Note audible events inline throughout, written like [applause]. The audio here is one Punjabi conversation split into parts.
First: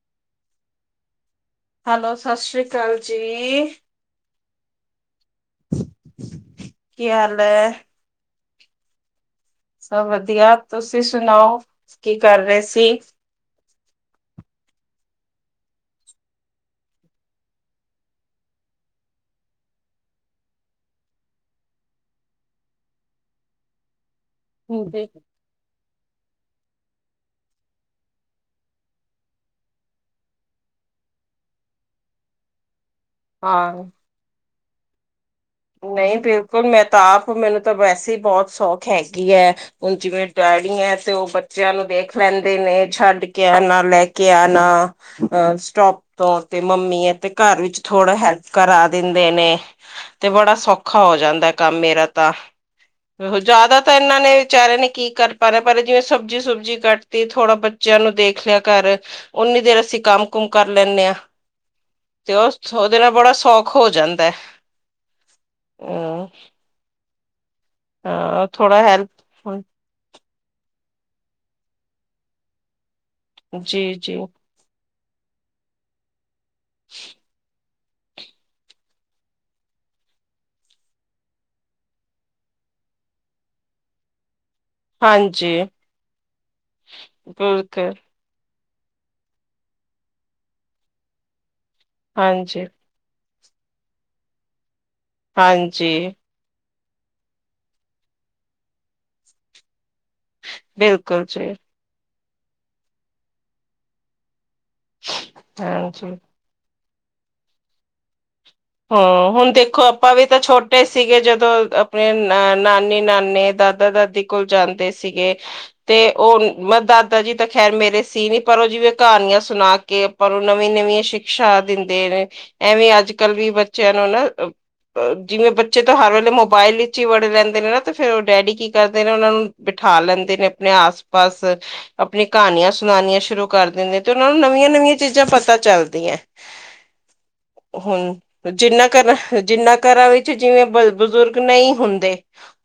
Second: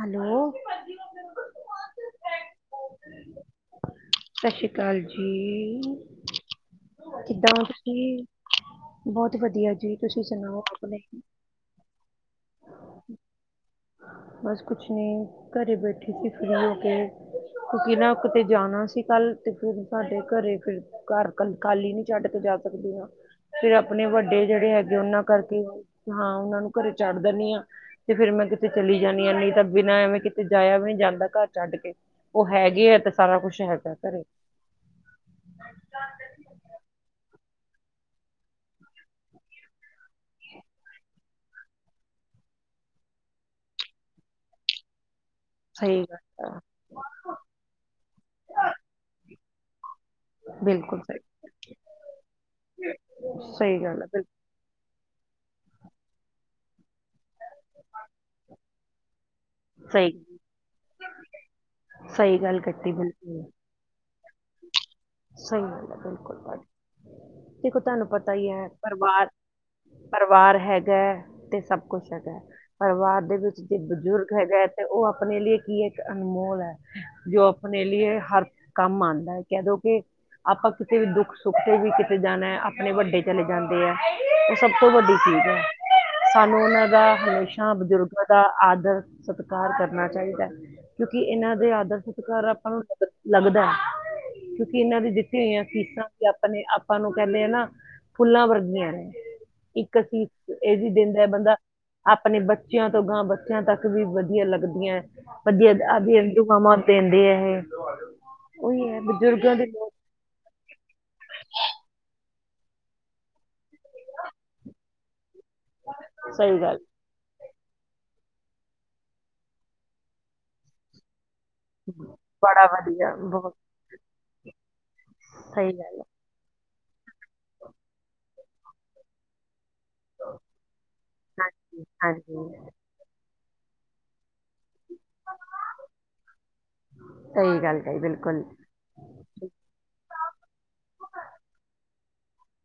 ਹੈਲੋ । ਹੈਲੋ ਸਤਿ ਸ੍ਰੀ ਅਕਾਲ ਜੀ ਸਤਿ ਸ੍ਰੀ ਅਕਾਲ ਜੀ ਕੀ ਹਾਲ ਕਿੱਦਾ ਓ ਹੈ ਤੁਸੀ ਬਹੁਤ ਵਧੀਆ ਜੀ ਸਭ ਤੁਸੀਂ ਵਧੀਆ ਸੁਣਾਓ ਆਪਣੇ ਤੁਸੀ ਸੁਣਾਓ ਕੀ ਕਰ ਰਹੇ ਸੀ। ਬਸ ਕੁਛ ਨੀ ਘਰੇ ਬੈਠੀ ਸੀ ਫਰੀ ਹੋ ਕੇ । ਕਿਉਂਕਿ ਨਾ ਕਿਤੇ ਜਾਣਾ ਸੀ ਕੱਲ ਤੇ ਫਿਰ ਸਾਡੇ ਘਰੇ ਫ਼ਿਰ ਘਰ ਖਾਲੀ ਨੀ ਛੱਡ ਕੇ ਜਾ ਸਕਦੀ ਆ ਫਿਰ ਆਪਣੇ ਵੱਡੇ ਵੱਡੇ ਜਿਹੜੇ ਹੈਗੇ ਹਾਂਜੀ। ਉਹਨਾ ਕਰਕੇ ਹਾਂ ਉਹਨਾ ਨੂੰ ਘਰੇ ਛੱਡ ਦਿੰਨੀਆਂ ਤੇ ਫੇਰ ਮੈਂ ਕਿਤੇ ਚਲੀ ਜਾਨੀ ਆ ਨਹੀ ਤਾ ਬਿਨਾਂ ਐਵੇ ਕਿਤੇ ਜਾਇਆ ਵੀ ਨੀ ਜਾਂਦਾ ਘਰ ਛੱਡ ਕੇ ਉਹ ਹੈਗੇ ਆ ਤੇ ਸਾਰਾ ਕੁਛ ਹੈਗਾ ਘਰੇ । ਨਹੀ ਬਿਲਕੁਲ ਮੈਂ ਤਾ ਆਪ ਮੈਨੂੰ ਤਾ ਵੈਸੇ ਈ ਬਹੁਤ ਸੌਖ ਹੈਗੀ ਐ ਹੁਣ ਜਿਵੇ ਡੈਡੀ ਐ ਤੇ ਉਹ ਬੱਚਿਆਂ ਨੂੰ ਦੇਖ ਲੈਂਦੇ ਨੇ ਛੱਡ ਕੇ ਆਣਾ ਲੈ ਕੇ ਆਣਾ। ਅ ਸਹੀ ਸਟੋਪ ਤੋ ਗੱਲ ਆ ਤੇ ਮੰਮੀ ਐ ਤੇ ਘਰ ਵਿੱਚ ਥੋੜਾ ਹੈਲਪ ਕਰਾ ਦਿੰਦੇ ਨੇ । ਤੇ ਬੜਾ ਬਿਲਕੁਲ ਸੌਖਾ ਹੋ ਸਹੀ ਜਾਂਦੈ ਕੰਮ ਮੇਰਾ ਤਾ ਸਹੀ ਜਿਆਦਾ ਗੱਲ ਤਾ ਆ ਬਿਲਕੁਲ ਇਹਨਾ ਨੇ ਵਿਚਾਰੇ ਨੇ ਕੀ ਕਰ ਪਾ ਨਾ ਪਰ ਜਿਵੇਂ ਸਬਜ਼ੀ ਸੁਬਜੀ ਕਟ ਤੇ ਥੋੜ੍ਹਾ ਬੱਚਿਆ ਨੂੰ ਦੇਖ ਲਿਆ ਘਰ ਓਨੀ ਦੇਰ ਅਸੀ ਸਹੀ ਕੰਮ ਕੁਮ ਕਰ ਲੈਂਨੇ ਆ। ਤੇ ਸਹੀ ਉਹ ਗੱਲ ਕੱਟੀ ਉਹਦੇ ਨਾਲ ਬੜਾ ਬਿਲਕੁਲ ਸੌਖ ਹੋ ਜਾਂਦੈ। ਸਹੀ ਗੱਲ ਐ ਬਿਲਕੁਲ ਦੇਖੋ ਤੁਹਾਨੂੰ ਪਤਾ ਹਾਂ ਹੀ ਐ ਥੋੜਾ ਪਰਿਵਾਰ ਹੈਲਪ ਪਰਿਵਾਰ ਹੈਗਾ ਐ ਤੇ ਸਭ ਕੁਛ ਹੈਗੇ ਪਰਿਵਾਰ ਦੇ ਵਿੱਚ ਜੇ ਜੀ ਜੀ ਬਜ਼ੁਰਗ ਹੈਗਾ ਤੇ ਉਹ ਆਪਣੇ ਲਈ ਕੀ ਇੱਕ ਅਨਮੋਲ ਐ ਜੋ ਆਪਣੇ ਲਈਏ ਹਰ ਕੰਮ ਆਂਦਾ ਹੈ ਕਹਿਦੋ ਆਪਾਂ ਕਿਤੇ ਵੀ ਦੁੱਖ ਸੁੱਖ ਤੇ ਵੀ ਕਿਤੇ ਜਾਣਾ ਹੈ ਆਪਣੇ ਵੱਡੇ ਚਲੇ ਜਾਂਦੇ ਹੈ ਸਭ ਤੋਂ ਵੱਡੀ ਚੀਜ਼ ਹਾਂਜੀ ਹੈ ਸਾਨੂੰ ਉਹਨਾਂ ਦਾ ਹਮੇਸ਼ਾ ਬਿਲਕੁਲ ਬਜ਼ੁਰਗਾਂ ਦਾ ਆਦਰ ਸਤਿਕਾਰ ਕਰਨਾ ਚਾਹੀਦਾ ਕਿਉਂਕਿ ਇਹਨਾਂ ਦੇ ਆਦਰ ਸਤਿਕਾਰ ਹਾਂਜੀ ਆਪਾਂ ਨੂੰ ਲੱਗਦਾ ਹੈ ਕਿਉਂਕਿ ਇਹਨਾਂ ਦੇ ਦਿੱਤੀ ਹੋਏਆਂ ਹਾਂਜੀ ਸਿਸਾਂ ਵੀ ਆਪਣੇ ਆਪ ਆਪਾਂ ਨੂੰ ਕਹਿੰਦੇ ਆ ਨਾ ਫੁੱਲਾਂ ਵਰਗੀਆਂ ਨੇ ਇੱਕ ਇਹ ਵੀ ਦੇ ਵੀ ਦੇਂਦਾ ਬਿਲਕੁਲ ਹੈ ਜੀ ਬੰਦਾ, ਆਪਣੇ ਬੱਚਿਆਂ ਤੋਂ ਗਾਂ ਬੱਚਿਆਂ ਤੱਕ ਵੀ ਵਧੀਆ ਲੱਗਦਾ। ਵਧੀਆ ਆ, ਹਾਂਜੀ ਦੁਆ ਮਾਂ ਬਾਪ ਦੇਂਦੇ ਐ । ਹਾਂ ਹੁਣ ਦੇਖੋ ਆਪਾਂ ਵੀ ਤਾਂ ਛੋਟੇ ਸੀਗੇ, ਜਦੋਂ ਆਪਣੇ ਅ ਨਾਨੀ ਨਾਨੇ, ਦਾਦਾ ਦਾਦੀ ਕੋਲ, ਜਾਂਦੇ ਸੀਗੇ। ਤੇ ਉਹ ਸਹੀ ਗੱਲ ਮੈਂ ਦਾਦਾ ਜੀ ਤਾਂ ਖੈਰ ਮੇਰੇ ਸੀ ਨੀ, ਪਰ ਔਹ ਜਿਵੇਂ ਕਹਾਣੀਆਂ ਸੁਣਾ ਕੇ, ਆਪਾਂ ਉਹ ਨਵੀਂ ਨਵੀਆਂ ਸ਼ੀ ਦਿੰਦੇ ਨੇ, ਬੜਾ ਐਵੇਂ ਅੱਜ ਵਧੀਆ ਕੱਲ੍ਹ ਵੀ ਬਹੁਤ ਬੱਚਿਆਂ ਨੂੰ ਨਾ ਜਿਵੇਂ ਸਹੀ ਬੱਚੇ ਤਾਂ ਗੱਲ ਹਰ ਵੇਲੇ ਮੋਬਾਇਲ ਵਿੱਚ ਹੀ ਵੜੇ ਰਹਿੰਦੇ ਨੇ ਨਾ, ਤੇ ਫੇਿਰ ਉਹ ਡੈਡੀ ਕੀ ਕਰਦੇ ਨੇ, ਉਹਨਾਂ ਨੂੰ ਬਿਠਾ ਲੈਂਦੇ ਨੇ ਆਪਣੇ ਆਸ ਪਾਸ, ਹੈ ਹਾਂਜੀ ਆਪਣੀ ਹਾਂਜੀ ਕਹਾਣੀਆਂ ਸੁਣਾਉਣੀਆਂ ਸ਼ੁਰੂ ਕਰ ਦਿੰਦੇ ਨੇ ਤੇ ਉਹਨਾਂ ਨੂੰ ਨਵੀਆਂ ਨਵੀਆਂ ਚੀਜ਼ਾਂ ਪਤਾ ਚੱਲਦੀਆਂ, ਸਹੀ ਗੱਲ ਕਹੀ ਹੁਣ ਬਿਲਕੁਲ ਜਿੰਨਾ ਘਰਾਂ ਜਿੰਨਾ ਘਰਾਂ ਵਿੱਚ ਜਿਵੇਂ ਬ ਬਜ਼ੁਰਗ ਨਹੀਂ ਹੁੰਦੇ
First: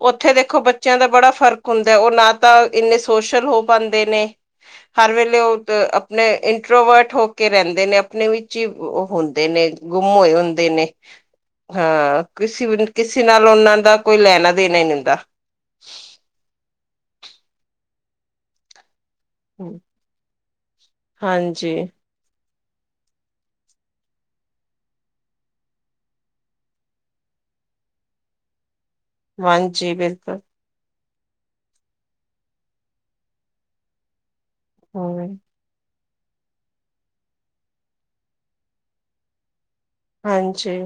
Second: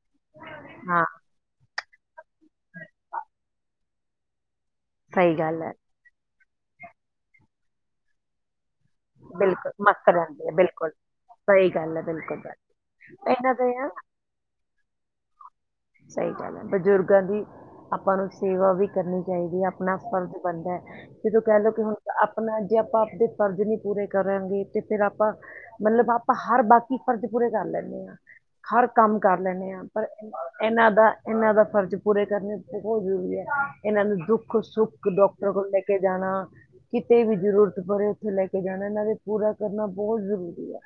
ਔਥੇ ਦੇਖੋ ਬੱਚਿਆਂ ਹਾਂ ਦਾ ਬੜਾ ਫ਼ਰਕ ਹੁੰਦਾ, ਔਹ ਨਾ ਤਾਂ ਇੰਨੇ ਸੋਸ਼ਲ ਹੋ ਪਾਉਦੇ ਨੇ ਹਰ ਸਹੀ ਵੇਲੇ ਗੱਲ ਹੈ ਉਹ ਆਪਣੇ ਇੰਟਰੋਵਰਟ ਹੋ ਕੇ ਰਹਿੰਦੇ ਨੇ, ਆਪਣੇ ਵਿੱਚ ਜੀ ਔਹ ਹੁੰਦੇ ਨੇ, ਬਿਲਕੁਲ ਮਸਤ ਗੁੰਮ ਹੋਏ ਰਹਿੰਦੇ ਆ ਹੁੰਦੇ ਨੇ ਬਿਲਕੁਲ ਸਹੀ ਗੱਲ ਹੈ ਹਾਂ ਬਿਲਕੁਲ ਕਿਸੇ ਕਿਸੇ ਨਾਲ ਇਹਨਾਂ ਦੇ ਉਹਨਾਂ ਆ ਦਾ ਕੋਈ ਲੈਣਾ ਦੇਣਾ ਹੀ ਹੁੰਦਾ। ਸਹੀ ਗੱਲ ਹੈ, ਬਜ਼ੁਰਗਾਂ ਦੀ ਆਪਾਂ ਨੂੰ ਸੇਵਾ ਵੀ ਕਰਨੀ ਚਾਹੀਦੀ ਆਪਣਾ ਫਰਜ਼ ਬਣਦਾ, ਜਦੋਂ ਕਹਿ ਲੋ, ਹਾਂਜੀ ਕਿ ਹੁਣ ਆਪਣਾ ਜੇ ਆਪਾਂ ਆਪਦੇ ਫਰਜ਼ ਨੀ ਪੂਰੇ ਕਰਾਂਗੇ, ਤੇ ਫਿਰ ਆਪਾਂ, ਮਤਲਬ ਆਪਾਂ ਹਰ ਬਾਕੀ ਫਰਜ਼ ਪੂਰੇ ਕਰ ਲੈਂਦੇ ਹਾਂ, ਹਰ ਕੰਮ ਕਰ ਲੈਂਨੇ ਹਾਂ ਹਾਂਜੀ ਪਰ ਬਿਲਕੁਲ ਇਹਨਾਂ ਦਾ ਇਹਨਾਂ ਦਾ ਫ਼ਰਜ਼ ਪੂਰੇ ਕਰਨੇ ਬਹੁਤ ਜ਼ਰੂਰੀ ਹੈ ਇਹਨਾਂ ਨੂੰ ਦੁੱਖ ਸੁੱਖ ਹਮ ਡਾਕਟਰ ਕੋਲ ਲੈ ਕੇ ਕੇ ਜਾਣਾ ਕਿਤੇ ਵੀ ਜ਼ਰੂਰਤ ਪਵੇ ਉੱਥੇ ਲੈ ਕੇ ਜਾਣਾ ਇਹਨਾਂ ਦੇ ਪੂਰਾ ਕਰਨਾ ਬਹੁਤ ਜ਼ਰੂਰੀ ਹਾਂਜੀ ਹੈ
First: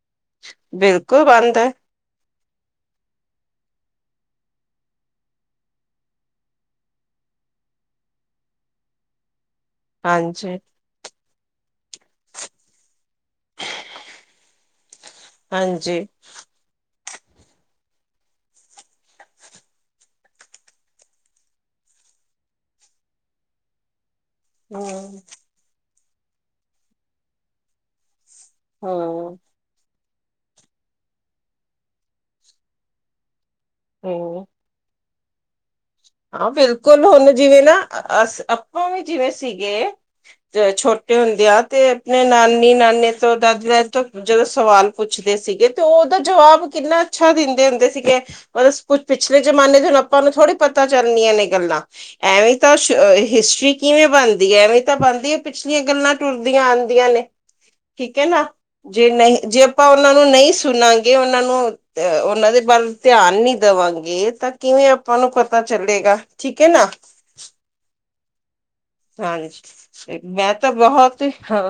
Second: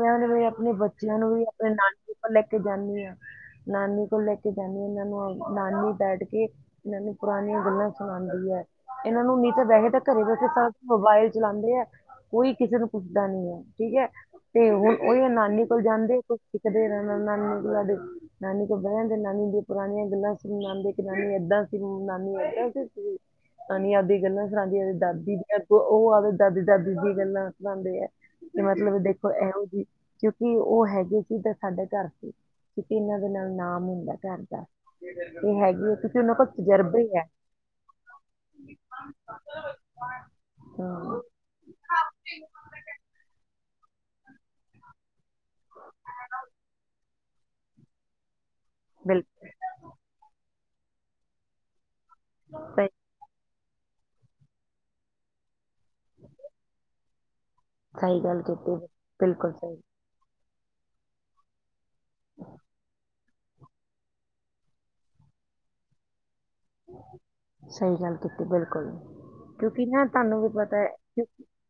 ਮੈਂ ਨੇ ਤੇ ਆਪਣੇ ਬੱਚਿਆਂ ਬਿਲਕੁਲ ਨੂੰ ਵੀ ਬੰਦ ਹੈ ਆਪਣੇ ਨਾਲ ਲੈ ਕੇ ਜਾਂਦੀ ਹਾਂ ਨਾਨੀ ਕੋਲ ਲੈ ਕੇ ਜਾਂਦੀ ਹਾਂ ਇਹਨਾਂ ਨੂੰ ਨਾਨੀ ਬੈਠ ਕੇ ਇਹਨਾਂ ਨੂੰ ਪੁਰਾਣੀਆਂ ਗੱਲਾਂ ਸੁਣਾਉਂਦੀ ਹੈ, ਇਹਨਾਂ ਨੂੰ ਨਹੀਂ ਤਾਂ ਬੈਕੇ, ਤਾਂ ਘਰੇ ਬੈਠੇ, ਹਾਂਜੀ ਮੋਬਾਇਲ ਚਲਾਉਂਦੇ ਐ। ਕੋਈ ਕਿਸੇ ਨੂੰ ਪੁੱਛਦਾ ਨੀ ਹੈ, ਠੀਕ ਹੈ, ਤੇ ਹੁਣ ਔਹੀ ਨਾਨੀ ਕੋਲ ਹਾਂਜੀ ਜਾਂਦੇ, ਕੁਛ ਸਿੱਖਦੇ ਨਾ। ਨਾਨੀ ਸਾਡੇ ਨਾਨੀ ਕੋਲ ਬਹਿਦੇ, ਨਾਨੀ ਦੀਆਂ ਪੁਰਾਣੀਆਂ ਗੱਲਾਂ ਸੁਣਉਂਦੇ, ਕਿ ਨਾਨੀ ਏਦਾਂ ਸੀ ਨਾਨੀ ਏਦਾਂ ਦੀ ਸੀ, ਨਾਨੀਆਂ ਦੀ ਗੱਲਾਂ ਸੁਣਾਉਂਦੀ ਆ ਹਮ ਦਾਦੀ ਦੀ ਉਹਦੇ ਦਾਦੀ ਦਾਦੀ ਦੀਆਂ ਗੱਲਾਂ ਸੁਣਾਉਂਦੇ ਆ ਮਤਲਬ ਦੇਖੋ ਹਮ ਇਹੋ ਜਿਹੀ ਕਿਉਂਕਿ ਉਹ ਹੈਗੇ ਸੀ ਸਾਡੇ ਘਰ ਦੇ, ਕਿਉਂਕਿ ਇਹਨਾਂ ਦੇ ਨਾਲ ਨਾਮ ਹੁੰਦਾ ਹਮ ਘਰ ਦਾ ਏ ਹੈਗੀ ਐ ਹਾਂ ਬਿਲਕੁਲ ਹੁਣ ਜਿਵੇਂ ਨਾ ਅ ਆਪਾਂ ਵੀ ਜਿਵੇਂ ਸੀਗੇ ਛੋਟੇ ਤੇ ਹਮ ਹੁੰਦੇ ਆ, ਤੇ ਆਪਣੇ ਨਾਨੀ ਨਾਨੇ ਤੋਂ, ਦਾਦੀ ਤੋਂ ਜਦੋਂ ਸਵਾਲ ਪੁੱਛਦੇ ਸੀਗੇ, ਤੇ ਉਹਦਾ ਜਵਾਬ ਕਿੰਨਾ ਅੱਛਾ ਦਿੰਦੇ ਹੁੰਦੇ ਸੀਗੇ ਪਰਤਲਬ ਕੁਛ ਪਿਛਲੇ ਬਿਲਕੁਲ ਜਮਾਨੇ ਦੇ, ਹੁਣ ਆਪਾਂ ਨੂੰ ਥੋੜ੍ਹੀ ਪਤਾ ਚੱਲਣੀਆਂ ਨੇ ਗੱਲਾਂ ਐਵੇਂ ਤਾਂ ਸਹੀ ਹਿਸਟਰੀ ਕਿਵੇਂ ਬਣਦੀ ਹੈ, ਐਵੇਂ ਤਾਂ ਬਣਦੀ ਹੈ, ਪਿਛਲੀਆਂ ਗੱਲਾਂ ਟੁਰਦੀਆਂ ਆਉਂਦੀਆਂ ਨੇ। ਠੀਕ ਸਹੀ ਹੈ ਗੱਲ ਨਾ, ਕੀਤੀ ਜੇ ਨਹੀਂ, ਬਿਲਕੁਲ ਜੇ ਸਹੀ। ਆਪਾਂ ਉਹਨਾ ਨੂੰ ਨਹੀਂ ਸੁਣਾਂਗੇ ਉਹਨਾਂ ਨੂੰ, ਅ ਉਹਨਾਂ ਦੇ ਬਾਰੇ ਧਿਆਨ ਨੀ ਦੇਵਾਂਗੇ, ਤਾਂ ਕਿਵੇਂ ਆਪਾਂ ਨੂੰ ਪਤਾ ਚੱਲੇਗਾ, ਠੀਕ ਹੈ ਨਾ। ਸਹੀ ਗੱਲ ਕੀਤੀ ਬਿਲਕੁਲ ਹਾਂਜੀ ਕਿਉਂਕਿ ਨਾ ਤੁਹਾਨੂੰ ਵੀ ਮੈਂ ਤਾਂ ਪਤਾ ਹੈ ਬਹੁਤ ਹਾਂ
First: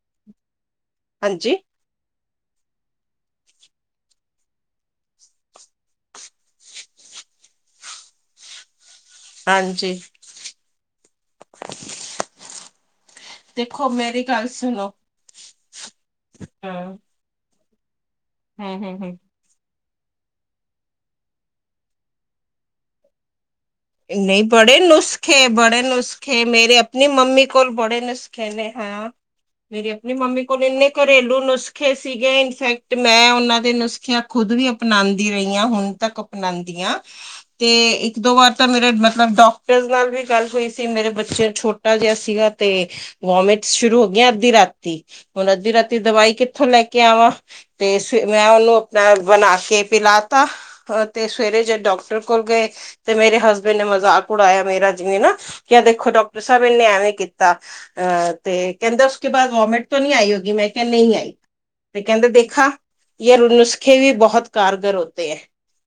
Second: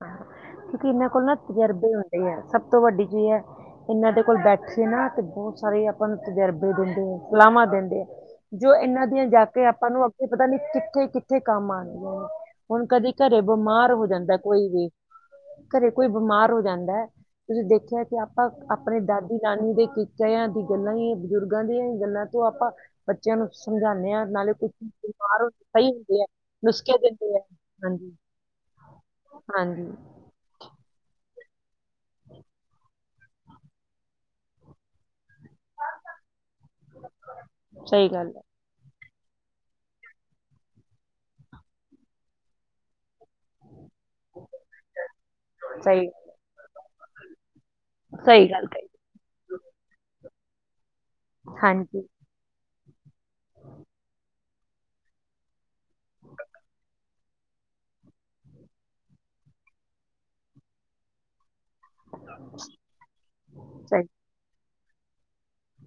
ਕਿਉਂਕਿ ਇਹਨਾਂ ਕੋਲ ਨਾ ਹਾਂਜੀ ਤਜੁਰਬੇ ਹੁੰਦੇ ਹੈ ਸਭ ਤੋਂ ਵੱਡੀ ਚੀਜ਼ ਹੈ ਇਹਨਾਂ ਦੇ ਕੋਲ ਬੈਠੀਏ ਨਾ ਤੇ ਬਹੁਤ ਸਾਰੇ ਆਪਾਂ ਨੂੰ ਤਜੁਰਬੇ ਦਿੰਦੇ ਆ, ਸਲਾਹਾਂ ਦਿੰਦੇ ਆ ਜੋ ਇਹਨਾਂ ਏ ਜਾ ਕੇ ਆਪਾਂ ਹਾਂਜੀ ਨੂੰ ਆਪਗੇ ਪਤਾ ਨੀ ਕਿੱਥੇ ਕਿੱਥੇ ਕੰਮ ਆਣ, ਨੇ ਹੁਣ ਕਦੇ ਘਰੇ ਦੇਖੋ ਬਿਮਾਰ ਹੋ ਜਾ ਮੇਰੀ ਗੱਲ ਸੁਨੋ। ਘਰੇ ਕੋਈ ਬਿਮਾਰ ਹੋ ਜਾਂਦਾ ਹੈ, ਤੁਸੀਂ ਦੇਖਿਆ ਕਿ ਆਪਾਂ ਹਮ ਹਮ ਆਪਣੇ ਹਮ ਦਾਦੀ ਨਾਨੀ ਦੇ ਕਿਤਿਆਂ ਦੀ ਗੱਲਾਂ ਹੀ, ਬਜ਼ੁਰਗਾਂ ਦੀਆਂ ਹੀ ਗੱਲਾਂ, ਤੋਂ ਆਪਾਂ ਬੱਚਿਆਂ ਨੂੰ ਸਮਝਾਉਂਦੇ ਹਾਂ ਨਹੀਂ ਨਾਲੇ ਕੁਝ ਬੜੇ ਨੁਸਖੇ ਬਿਮਾਰ ਹੈ, ਹੋ ਬੜੇ ਸਹੀ ਹੁੰਦੇ ਆ ਨੁਸਖੇ, ਮੇਰੇ ਨੁਸਖੇ ਆਪਣੀ ਦਿੰਦੇ ਆ ਮੰਮੀ ਕੋਲ ਬੜੇ ਹਾਂਜੀ ਨੁਸਖੇ ਨੇ। ਹੈ, ਹਾਂਜੀ ਮੇਰੀ ਆਪਣੀ ਮੰਮੀ ਕੋਲ ਇੰਨੇ ਘਰੇਲੂ ਨੁਸਖੇ ਨੁਸਖੇ ਸੀਗੇ ਇਨਫੈਕਟ ਮੈਂ ਉਹਨਾਂ ਦੇ ਨੁਸਖਿਆਂ ਖੁਦ ਵੀ ਅਪਣਾਉਂਦੀ ਰਹੀਆਂ ਹੁਣ ਤੱਕ ਅਪਣਾਉਂਦੀਆਂ, ਤੇ ਸਹੀ ਇੱਕ ਗੱਲ ਦੋ ਵਾਰ ਤਾਂ ਮੇਰੇ ਮਤਲਬ ਡਾਕਟਰ ਨਾਲ ਵੀ ਗੱਲ ਹੋਈ ਸੀ, ਮੇਰੇ ਬੱਚੇ ਛੋਟਾ ਜਿਹਾ ਸੀਗਾ ਤੇ ਵੋਮਿਟ ਸ਼ੁਰੂ ਹੋ ਗਈਆਂ ਅੱਧੀ ਰਾਤੀ, ਹੁਣ ਅੱਧੀ ਰਾਤੀ ਸਹੀ ਦਵਾਈ ਕਿੱਥੋਂ ਲੈ ਕੇ ਆਵਾਂ ਤੇ ਤੇ ਮੈਂ ਸਹੀ ਗੱਲ ਉਹਨੂੰ ਕਹੀ ਆਪਣਾ ਬਣਾ ਕੇ ਪਿਲਾ ਤਾ ਤੇ ਸਵੇਰੇ ਜੇ ਹਾਂਜੀ ਡਾਕਟਰ ਕੋਲ ਗਏ ਤੇ ਮੇਰੇ ਹਸਬੈਂਡ ਨੇ ਮਜ਼ਾਕ ਉਡਾਇਆ ਮੇਰਾ ਜਿਵੇਂ ਨਾ ਕਿਆ ਦੇਖੋ ਡਾਕਟਰ ਸਾਹਿਬ ਇਹਨੇ ਐਵੇਂ ਕੀਤਾ ਆ ਤੇ ਕਹਿੰਦੇ ਉਸਕੇ ਬਾਅਦ ਵੋਮਿਟ ਤਾਂ ਨਹੀਂ ਆਈ ਹੋਗੀ ਮੈਂ ਕਿਹਾ ਨਹੀਂ ਆਈ। ਤੇ ਕਹਿੰਦੇ ਦੇਖਾ, ਯੇ ਨੁਸਖੇ ਸਹੀ ਵੀ ਬਹੁਤ ਕਾਰਗਰ ਹੋਤੇ ਹੈ।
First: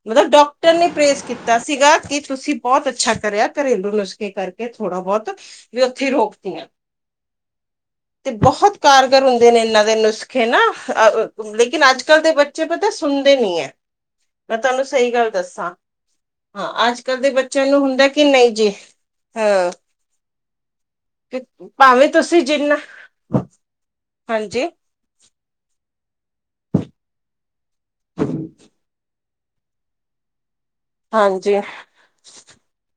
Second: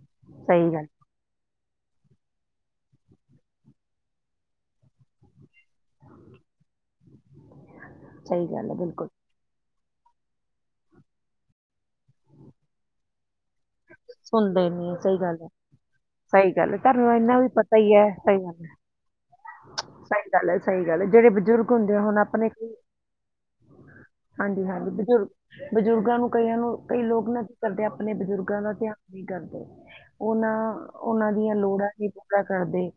ਮਤਲਬ ਸਹੀ ਡਾਕਟਰ ਗੱਲ ਨੇ ਪ੍ਰੇਸ ਕੀਤਾ ਸੀਗਾ ਕਿ ਤੁਸੀਂ ਬਹੁਤ ਅੱਛਾ ਕਰਿਆ ਘਰੇਲੂ ਨੁਸਖੇ ਕਰਕੇ ਥੋੜਾ ਬਹੁਤ ਵੀ ਉੱਥੇ ਰੋਕਤੀਆਂ। ਤੇ ਸਹੀ ਗੱਲ ਹੈ ਬਹੁਤ ਬਿਲਕੁਲ ਕਾਰਗਰ ਹੁੰਦੇ ਨੇ ਇਹਨਾਂ ਦੇ ਨੁਸਖੇ ਨਾ ਲੇਕਿਨ ਅੱਜਕੱਲ ਦੇ ਬੱਚੇ ਪਤਾ ਸੁਣਦੇ ਨੀ ਐ। ਮੈਂ ਸੁਣਦੇ ਤੁਹਾਨੂੰ ਨੀ ਸਹੀ ਗੱਲ ਹੈ ਦੱਸਾਂ, ਸਹੀ ਹਾਂ ਗੱਲ ਹੈ ਅੱਜ ਤੁਹਾਨੂੰ ਅੱਜਕੱਲ ਦੇ ਇੰਨਾ ਵੀ ਬੱਚਿਆਂ ਪਤਾ ਨੂੰ ਹੀ ਹੁੰਦਾ ਹੈ ਕਿ ਸਹੀ ਨਹੀਂ ਗੱਲ ਜੀ ਹੈ ਹਾਂ ਸਹੀ ਗੱਲ ਹੈ ਸਹੀ ਗੱਲ ਹੈ ਜਿਹੜੇ ਬਜ਼ੁਰਗ ਹੁੰਦੇ ਆ ਭਾਵੇਂ ਹੁਣ ਤੁਸੀਂ ਆਪਣੇ ਜਿੰਨਾ ਹਾਂਜੀ ਹਾਂਜੀ-ਹਾਂਜੀ ਬਜ਼ੁਰਗ ਬਜ਼ੁਰਗਾਂ ਨੂੰ ਕਈਆਂ ਨੂੰ ਕਈ ਲੋਕ ਨਾ ਕਰਦੇ ਆਪਣੇ ਬਜ਼ੁਰਗਾਂ ਦਾ ਧਿਆਨ ਨਹੀਂ ਕਰਦੇ, ਉਹ ਨਾ ਉਹਨਾਂ ਹਾਂਜੀ ਦੀਆਂ ਲੋੜਾਂ ਨਹੀ ਪੂਰਾ ਕਰਦੇ,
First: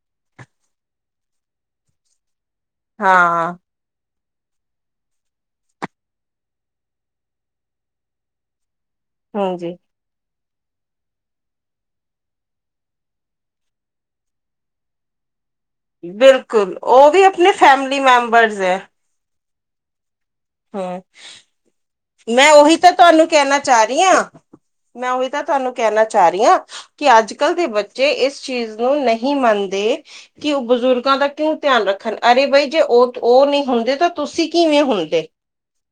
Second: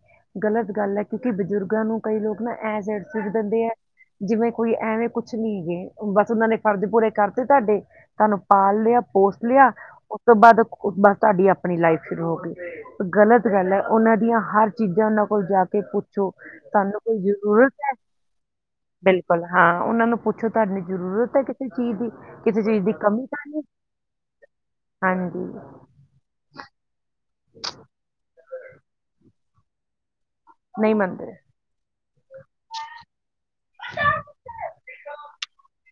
ਗ਼ਲਤ ਗੱਲ ਹੈ ਕਿਉਂਕਿ ਬਜ਼ੁਰਗਾਂ ਨੂੰ ਕਈ ਲੋਕ ਆਪ ਐਸ ਇਟ ਸਿਟ ਹਾਂ ਦਿੰਦੇ ਆ, ਜਿਵੇਂ ਕੋਈ ਐਵੇਂ ਕੁੱਛ ਨਹੀਂ ਹੈਗੇ। ਬਸ ਉਹਨਾਂ ਨੇ ਫਰਜ਼ ਪੂਰੇ ਕਰਤੇ ਤੁਹਾਡੇ ਤੁਹਾਨੂੰ ਪਾਲ ਲਿਆ ਪੋਸ ਲਿਆ ਹਾਂਜੀ ਤੋਂ ਬਾਅਦ ਬਸ ਤੁਹਾਡੀ ਆਪਣੀ ਲਾਈਫ ਸ਼ੁਰੂ ਹੋ ਗਈ ਗਲਤ ਗੱਲ ਏ ਉਹਨਾਂ ਦੀਆਂ ਹਰ ਚੀਜ਼ਾਂ ਉਹਨਾਂ ਕੋਲ ਜ਼ਿਆ ਕੇ ਪੁੱਛੋ ਬਿਲਕੁਲ ਤੁਹਾਨੂੰ ਉਹ ਕੋਈ ਵੀ ਆਪਣੇ ਜ਼ਰੂਰਤ ਹੈ, ਫੈਮਿਲੀ ਮੈਂਬਰਸ ਹੈ ਬਿਲਕੁਲ ਹਾਂ ਉਹਨਾਂ ਨੂੰ ਪੁੱਛੋ ਤੁਹਾਨੂੰ ਹਮ ਜ਼ਰੂਰਤ ਹੈ ਕਿਸੇ ਚੀਜ਼ ਦੀ, ਮੈਂ ਕਿਸੇ ਉਹੀ ਚੀਜ਼ ਤਾਂ ਦੀ ਤੁਹਾਨੂੰ ਕਮੀ ਤਾ ਕਹਿਣਾ ਨੀ ਚਾਹ ਰਹੀ ਹਾਂ ਮੈਂ ਉਹੀ ਤਾਂ ਤੁਹਾਨੂੰ ਕਹਿਣਾ ਚਾਹ ਰਹੀ ਆ ਕਿ ਅੱਜ ਕਲ ਦੇ ਬੱਚੇ ਇਸ ਚੀਜ਼ ਨੂੰ ਨਹੀਂ ਮੰਨਦੇ ਕਿ ਉਹ ਨਹੀਂ ਬਜ਼ੁਰਗਾਂ ਦਾ ਮੰਨਦੇ ਕਿਉਂ ਧਿਆਨ ਰੱਖਣ ਅਰੇ ਬਈ ਜੇ ਉਹ ਉਹ ਨਹੀਂ ਹੁੰਦੇ ਤਾਂ ਤੁਸੀਂ ਕਿਵੇਂ ਹੁੰਦੇ।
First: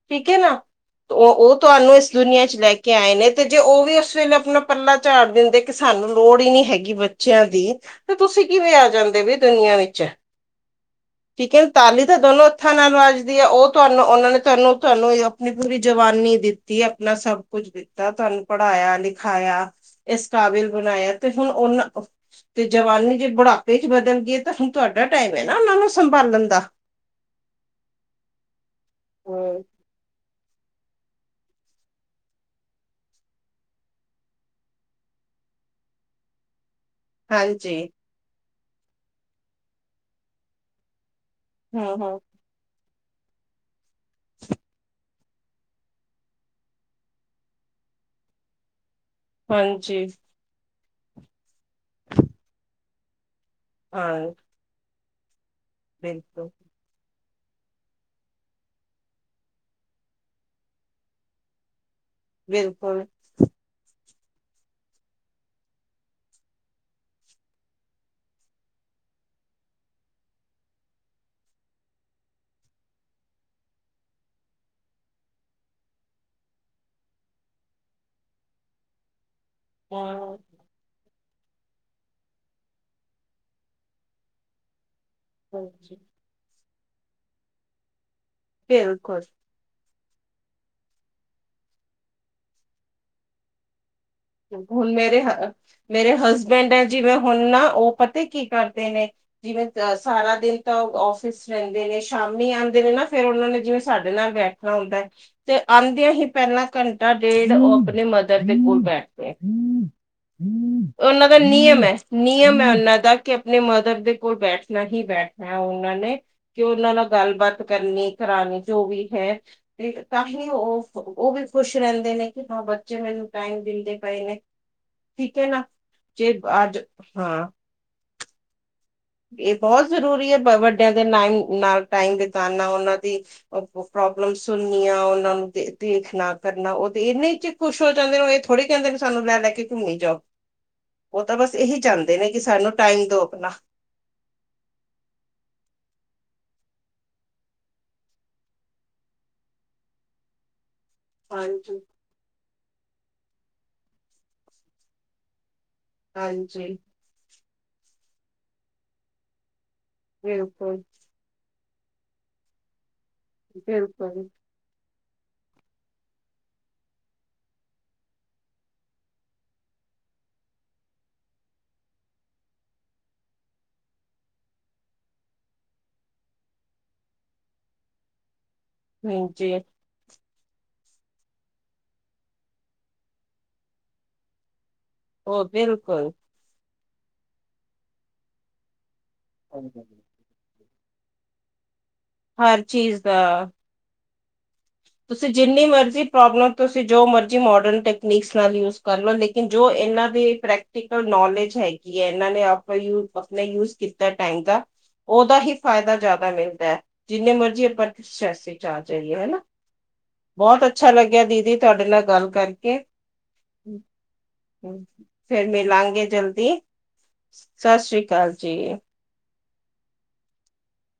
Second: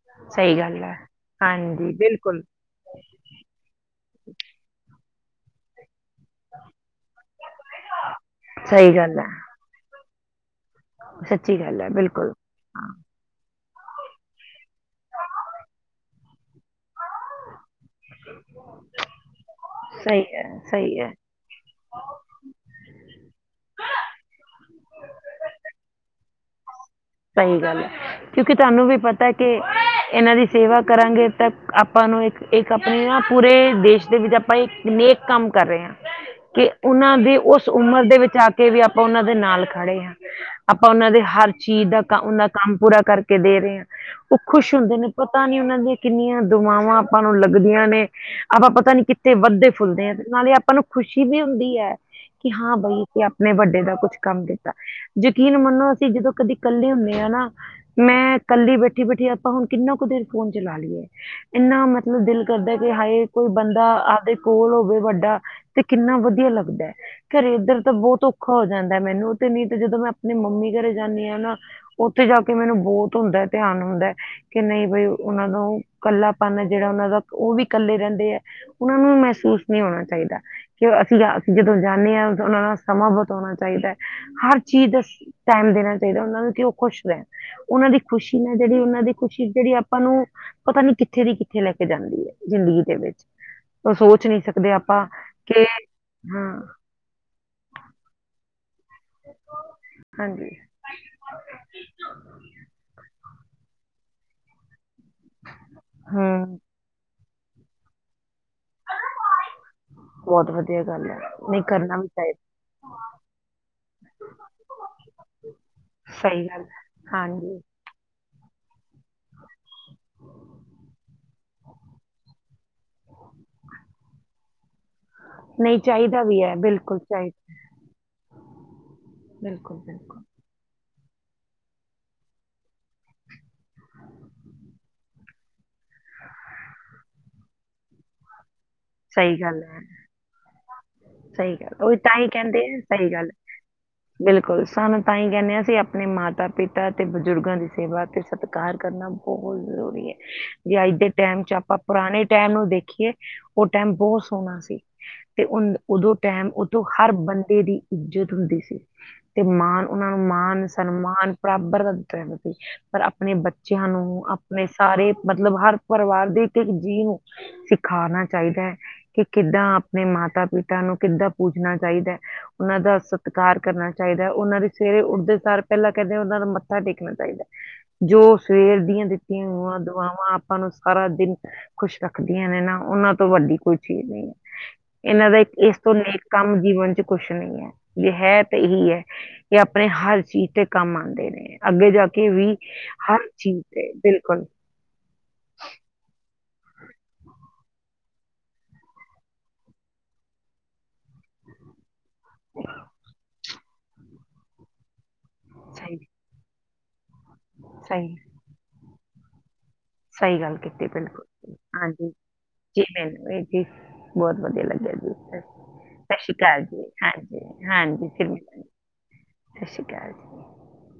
ਠੀਕ ਹੈ ਨਾ। ਸਹੀ ਗੱਲ ਹੈ ਉਹ ਉਹ ਹਾਂਜੀ ਤੁਹਾਨੂੰ ਇਸ ਬਿਲਕੁਲ ਦੁਨੀਆਂ 'ਚ ਲੈ ਕੇ ਆਏ ਨੇ ਤੇ ਜੇ ਉਹ ਵੀ ਉਸ ਵੇਲੇ ਆਪਣਾ ਪੱਲਾ ਝਾੜ ਦਿੰਦੇ ਕਿਸ ਸਾਨੂੰ ਲੋੜ ਹੀ ਨੀ ਹੈਗੀ ਬੱਚਿਆਂ ਦੀ ਤੇ ਤੁਸੀਂ ਕਿਵੇਂ ਆ ਸਹੀ ਗੱਲ ਜਾਂਦੇ ਹੈ ਵੀ ਦੁਨੀਆਂ ਵਿੱਚ। ਠੀਕ ਸੱਚੀ ਹੈ ਗੱਲ ਤਾਲੀ ਤਾਂ ਬਿਲਕੁਲ ਦੋਨੋ ਹੱਥਾਂ ਹਾਂ ਨਾਲ ਵੱਜਦੀ ਹੈ ਉਹ ਤੁਹਾਨੂੰ ਉਹਨਾਂ ਨੇ ਤੈਨੂੰ ਤੁਹਾਨੂੰ ਆਪਣੀ ਪੂਰੀ ਜਵਾਨੀ ਦਿੱਤੀ ਆਪਣਾ ਸਭ ਕੁਛ ਦਿੱਤਾ ਤੁਹਾਨੂੰ ਪੜ੍ਹਾਇਆ ਲਿਖਾਇਆ। ਸਹੀ ਇਸ ਹੈ ਕਾਬਿਲ ਸਹੀ ਬਣਾਇਆ ਹੈ ਤੇ ਹੁਣ ਉਹਨਾਂ ਤੇ ਜਵਾਨੀ ਜੇ ਬੁਢਾਪੇ 'ਚ ਬਦਲ ਗਈਏ ਤਾਂ ਹੁਣ ਤੁਹਾਡੇ ਤੁਹਾਡਾ ਟਾਈਮ ਹੈ ਨਾ ਉਹਨਾਂ ਨੂੰ ਸੰਭਾਲਣ ਦਾ। ਸਹੀ ਗੱਲ ਹੈ ਕਿਉਂਕਿ ਤੁਹਾਨੂੰ ਵੀ ਪਤਾ ਕਿ ਇਹਨਾਂ ਦੀ ਸੇਵਾ ਕਰਾਂਗੇ ਤਾਂ ਆਪਾਂ ਨੂੰ ਇੱਕ ਇੱਕ ਆਪਣੇ ਨਾ ਪੂਰੇ ਦੇਸ਼ ਦੇ ਵਿੱਚ ਆਪਾਂ ਇੱਕ ਨੇਕ ਕੰਮ ਕਰ ਰਹੇ ਆ, ਕਿ ਉਹਨਾਂ ਦੀ ਉਸ ਹਾਂਜੀ ਉਮਰ ਦੇ ਵਿੱਚ ਆ ਕੇ ਵੀ ਆਪਾਂ ਉਹਨਾਂ ਦੇ ਨਾਲ ਖੜੇ ਹਾਂ। ਆਪਾਂ ਉਹਨਾਂ ਦੇ ਹਰ ਚੀਜ਼ ਦਾ ਹਮ ਹਮ ਕ- ਉਹਨਾਂ ਕੰਮ ਪੂਰਾ ਕਰਕੇ ਦੇ ਰਹੇ ਆ ਉਹ ਖੁਸ਼ ਹੁੰਦੇ ਨੇ ਪਤਾ ਨੀ ਉਹਨਾਂ ਦੀਆਂ ਕਿੰਨੀਆਂ ਦੁਆਵਾਂ ਆਪਾਂ ਨੂੰ ਲੱਗਦੀਆਂ ਨੇ ਆਪਾਂ ਪਤਾ ਨੀ ਕਿੱਥੇ ਹਾਂਜੀ ਵੱਧਦੇ-ਫੁੱਲਦੇ ਹੈ ਤੇ ਨਾਲੇ ਆਪਾਂ ਨੂੰ ਖੁਸ਼ੀ ਵੀ ਹੁੰਦੀ ਹੈ ਕਿ ਹਾਂ ਬਈ ਕਿ ਨੇ ਵੱਡੇ ਦਾ ਕੁੱਛ ਹਾਂ ਕੰਮ ਕੀਤਾ। ਯਕੀਨ ਮੰਨੋ ਅਸੀਂ ਜਦੋਂ ਬਿਲਕੁਲ ਕਦੇ ਹੁੰਨੇ ਆ ਨਾ ਮੈਂ ਕੱਲੀ ਬੈਠੀ-ਬੈਠੀ ਆਪਾਂ ਹੁਣ ਕਿੰਨਾ ਕੁ ਦੇਰ ਫੋਨ ਚਲਾ ਲਈਏ, ਇੰਨਾ ਮਤਲਬ ਨੂੰ ਦਿਲ ਕਰਦਾ ਕਿ ਬਿਲਕੁਲ ਹਾਏ ਕੋਈ ਬੰਦਾ ਦੇ ਕੋਲ ਹੋਵੇ ਵੱਡਾ ਤੇ ਕਿੰਨਾ ਵਧੀਆ ਲੱਗਦਾ, ਘਰੇ ਇੱਧਰ ਤਾਂ ਬਹੁਤ ਔਖਾ ਹੋ ਜਾਂਦਾ ਮੈਨੂੰ। ਉਹ ਤੇ ਨੀ ਤੇ ਜਦੋਂ ਮੈਂ ਆਪਣੀ ਮੰਮੀ ਘਰੇ ਜਾਂਨੀ ਆ ਨਾ ਉੱਥੇ ਜਾ ਕੇ ਮੈਨੂੰ ਬਹੁਤ ਹੁੰਦਾ ਧਿਆਨ ਹੁੰਦਾ ਕਿ ਨਹੀਂ ਬਈ ਉਹਨਾਂ ਨੂੰ ਕੱਲਾਪਨ ਜਿਹੜਾ ਉਹਨਾਂ ਦਾ ਉਹ ਵੀ ਇਕੱਲੇ ਰਹਿੰਦੇ ਏ ਉਹਨਾਂ ਨੂੰ ਮਹਿਸੂਸ ਨਹੀਂ ਹੋਣਾ ਹਾਂ ਚਾਹੀਦਾ ਕਿ ਸੀਗਾ ਅਸੀਂ ਜਦੋਂ ਜਾਂਦੇ ਹਾਂ ਉਦ ਉਹਨਾਂ ਨਾਲ ਸਮਾਂ ਬਿਤਾਉਣਾ ਚਾਹੀਦਾ ਹੈ। ਹਰ ਚੀਜ਼ ਟਾਈਮ ਦੇਣਾ ਹਾਂਜੀ ਚਾਹੀਦਾ ਉਹਨਾਂ ਨੂੰ ਕਿ ਉਹ ਖੁਸ਼ ਰਹਿਣ ਉਹਨਾਂ ਦੀ ਖੁਸ਼ੀ ਨਾ ਜਿਹੜੀ ਉਹਨਾਂ ਦੀ ਬਿਲਕੁਲ ਖੁਸ਼ੀ ਜਿਹੜੀ ਆਪ ਆਪਾਂ ਨੂੰ ਪਤਾ ਨੀ ਕਿੱਥੇ ਦੀ ਕਿੱਥੇ ਲੈ ਕੇ ਜਾਂਦੀ ਹੈ। ਜ਼ਿੰਦਗੀ ਦੇ ਵਿੱਚ ਉਹ ਸੋਚ ਨਹੀਂ ਸਕਦੇ ਹੁਣ ਆਪਾਂ ਮੇਰੇ ਕਿ ਮੇਰੇ ਹਾਂ ਹਸਬੈਂਡ ਹੈ ਜਿਵੇਂ ਹੁਣ ਨਾ ਉਹ ਪਤਾ ਕੀ ਕਰਨ ਨੇ ਜਿਵੇਂ ਸਾਰਾ ਹਾਂਜੀ ਦਿਨ ਤਾਂ ਆਫਿਸ ਰਹਿੰਦੇ ਨੇ ਸ਼ਾਮੀ ਆਉਂਦੇ ਨੇ ਨਾ ਫਿਰ ਉਹ ਉਹਨਾਂ ਨੇ ਜਿਵੇਂ ਸਾਡੇ ਨਾਲ ਬੈਠਣਾ ਹੁੰਦਾ ਹੈ ਤੇ ਆਉਂਦਿਆਂ ਹੀ ਹੂੰ ਪਹਿਲਾਂ ਘੰਟਾ ਤੇ ੳਹ ਆਪਣੇ ਮਦਰ ਦੇ ਕੋਲ ਹਮ ਹਮ [unintelligible] ਵਧੀਆਂ ਗੱਲ ਹੈ ਉਹਨਾਂ ਦਾ ਨਹੀਂ ਨਿਯਮ ਹੈ ਕਰਨਾ ਵੀ ਚਾਹੀਦਾ ਨਿਯਮ ਹੈ ਉਹਨਾਂ ਦਾ ਕਿ ਆਪਣੇ ਮਦਰ ਦੇ ਕੋਲ ਬੈਠਣਾ ਹੀ ਬੈਠਣਾ ਉਹਨਾਂ ਨੇ ਸਹੀ ਕਿ ਗੱਲ ਹੈ ਉਹਨਾਂ ਨਾਲ ਹਾਂਜੀ ਗੱਲਬਾਤ ਕਰਨੀ ਕਰਾਨੀ ਜੋ ਵੀ ਹੈ ਤੇ ਤਾਂ ਹੀ ਉਹ ਉਹ ਵੀ ਖੁਸ਼ ਰਹਿੰਦੇ ਨੇ ਕਿ ਹਾਂ ਬੱਚੇ ਮੈਨੂੰ ਟਾਈਮ ਪ ਠੀਕ ਹੈ ਨਾ ਨਹੀਂ ਚਾਹੀਦਾ ਜੇ ਵੀ ਹੈ ਅਜ ਬਿਲਕੁਲ ਹਾਂ ਚਾਹੀਦਾ ਇਹ ਬਿਲਕੁਲ ਬਹੁਤ ਬਿਲਕੁਲ ਜ਼ਰੂਰੀ ਹੈ ।ਪਰ ਵੱਡਾ ਦੇ ਨਾਲ ਟਾਈਮ ਬਿਤਾਨਾ ਉਹਨਾਂ ਦੀ ਪ੍ਰੋਬਲਮ ਸੁਣਨੀਆਂ ਉਹਨਾਂ ਨੂੰ ਦੇਖਣਾ ਕਰਨਾ ਉਹ ਤੇ ਇੰਨੇ ਚ ਖੁਸ਼ ਹੋ ਜਾਂਦੇ ਇਹ ਥੋੜ੍ਹੇ ਕਹਿੰਦੇ ਨੇ ਸਾਨੂੰ ਲੈ ਸਹੀ ਲੈ ਗੱਲ ਕੇ ਹੈ ਘੁੰਮੀ ਜਾਓ। ਉਹ ਤਾਂ ਬਸ ਸਹੀ ਇਹੀ ਗੱਲ ਉਹ ਚਾਹੁੰਦੇ ਤਾਂ ਹੀ ਨੇ ਕਿ ਕਹਿੰਦੇ ਸਾਨੂੰ ਆ ਟਾਈਮ ਸਹੀ ਦੋ ਗੱਲ ਆਪਣਾ। ਬਿਲਕੁਲ ਸਾਨੂੰ ਤਾਂ ਹੀ ਕਹਿੰਨੇ ਅਸੀਂ ਆਪਣੇ ਮਾਤਾ-ਪਿਤਾ ਤੇ ਬਜ਼ੁਰਗਾਂ ਦੀ ਸੇਵਾ ਤੇ ਸਤਿਕਾਰ ਕਰਨਾ ਬਹੁਤ ਜ਼ਰੂਰੀ ਏ ਜੇ ਅੱਜ ਦੇ ਟੈਮ ਚ ਆਪਾਂ ਹਾਂਜੀ ਪੁਰਾਣੇ ਟੈਮ ਨੂੰ ਦੇਖੀਏ ਉਹ ਟੈਮ ਬਹੁਤ ਸੋਹਣਾ ਸੀ, ਤੇ ਉਦੋਂ ਟੈਮ ਹਾਂਜੀ ਉਥੋਂ ਹਰ ਬੰ ਦੀ ਇੱਜਤ ਹੁੰਦੀ ਸੀ ਤੇ ਮਾਨ ਉਹਨਾਂ ਨੂੰ ਮਾਣ ਬਿਲਕੁਲ ਸਨਮਾਨ ਪ੍ਰਾਪਤ [unintelligible] ਪਰ ਆਪਣੇ ਬੱਚਿਆਂ ਨੂੰ ਬਿਲਕੁਲ ਆਪਣੇ ਸਾਰੇ ਮਤਲਬ ਹਰ ਪਰਿਵਾਰ ਦੇ ਇੱਕ ਇੱਕ ਜੀਅ ਨੂੰ ਸਿਖਾਉਣਾ ਚਾਹੀਦਾ ਹੈ ਕਿ ਕਿੱਦਾਂ ਆਪਣੇ ਮਾਤਾ ਪਿਤਾ ਨੂੰ ਕਿੱਦਾਂ ਪੂਜਣਾ ਚਾਹੀਦਾ ਹੈ। ਉਹਨਾਂ ਦਾ ਸਤ ਸਤਿਕਾਰ ਕਰਨਾ ਚਾਹੀਦਾ ਉਹਨਾਂ ਦੀ ਸਵੇਰੇ ਉੱਠਦੇ ਸਾਰ ਪਹਿਲਾਂ ਕਹਿੰਦੇ ਉਹਨਾਂ ਦਾ ਮੱਥਾ ਟੇਕਣਾ ਚਾਹੀਦਾ। ਜੋ ਸਵੇਰ ਦੀਆਂ ਦਿੱਤੀਆਂ ਹਾਂਜੀ ਹੋਈਆਂ ਦੁਆਵਾਂ ਆਪਾਂ ਨੂੰ ਸਾਰਾ ਦਿਨ ਖੁਸ਼ ਰੱਖਦੀਆਂ ਨੇ ਨਾ ਉਹਨਾਂ ਵੱਡੀ ਕੋਈ ਚੀਜ਼ ਨਹੀਂ ਹੈ ਇਹਨਾਂ ਦਾ ਉਹ ਇਸ ਤੋਂ ਬਿਲਕੁਲ ਨੇਕ ਕੰਮ ਜੀਵਨ ਕੁਛ ਨਹੀਂ ਹੈ ਜੇ ਹੈ ਤੇ ਇਹੀ ਹੈ ਕਿ ਆਪਣੇ ਹਰ ਚੀਜ਼ ਤੇ ਕੰਮ ਆਉਂਦੇ ਨੇ ਅੱਗੇ ਜਾ ਕੇ ਵੀ ਹਰ ਚੀਜ਼ ਹਰ ਦਾ ਚੀਜ਼ ਤੇ ਬਿਲਕੁਲ ਤੁਸੀਂ ਜਿੰਨੀ ਮਰਜ਼ੀ ਪ੍ਰੋਬਲਮ ਤੁਸੀਂ ਜੋ ਮਰਜ਼ੀ ਮੋਡਰਨ ਟੈਕਨੀਕਸ ਨਾਲ ਯੂਜ ਕਰ ਲਓ ਲੇਕਿਨ ਜੋ ਇਹਨਾਂ ਦੇ ਪ੍ਰੈਕਟੀ ਨੌਲੇਜ ਹੈਗੀ ਹੈ ਇਹਨਾਂ ਨੇ ਆਪਾਂ ਆਪਣੇ ਯੂਜ ਕੀਤਾ ਟੈਂਕ ਦਾ ਉਹਦਾ ਹੀ ਫਾਇਦਾ ਸਹੀ ਜ਼ਿਆਦਾ ਮਿਲਦਾ ਜਿੰਨੇ ਮਰਜ਼ੀ ਆਪਾਂ ਸਹੀ ਸੈਸੀ ਚ ਆ ਜਾਈਏ ਹਨਾ। [inaudible] ਸਹੀ ਗੱਲ ਬਹੁਤ ਕੀਤੀ ਅੱਛਾ ਲੱਗਿਆ ਬਿਲਕੁਲ ਦੀਦੀ ਤੁਹਾਡੇ ਨਾਲ ਹਾਂਜੀ ਗੱਲ ਕਰਕੇ ਜੀ ਮੈਨੂੰ ਵੀ ਜੀ ਬਹੁਤ ਵਧੀਆ ਲੱਗਿਆ ਜੀ ਸਤਿ ਫਿਰ ਮਿਲਾਂਗੇ ਸ਼੍ਰੀ ਜਲਦੀ ਅਕਾਲ ਜੀ ਹਾਂਜੀ ਸਤ ਸ੍ਰੀ ਅਕਾਲ ਜੀ। ਸਤ ਸ੍ਰੀ ਅਕਾਲ ।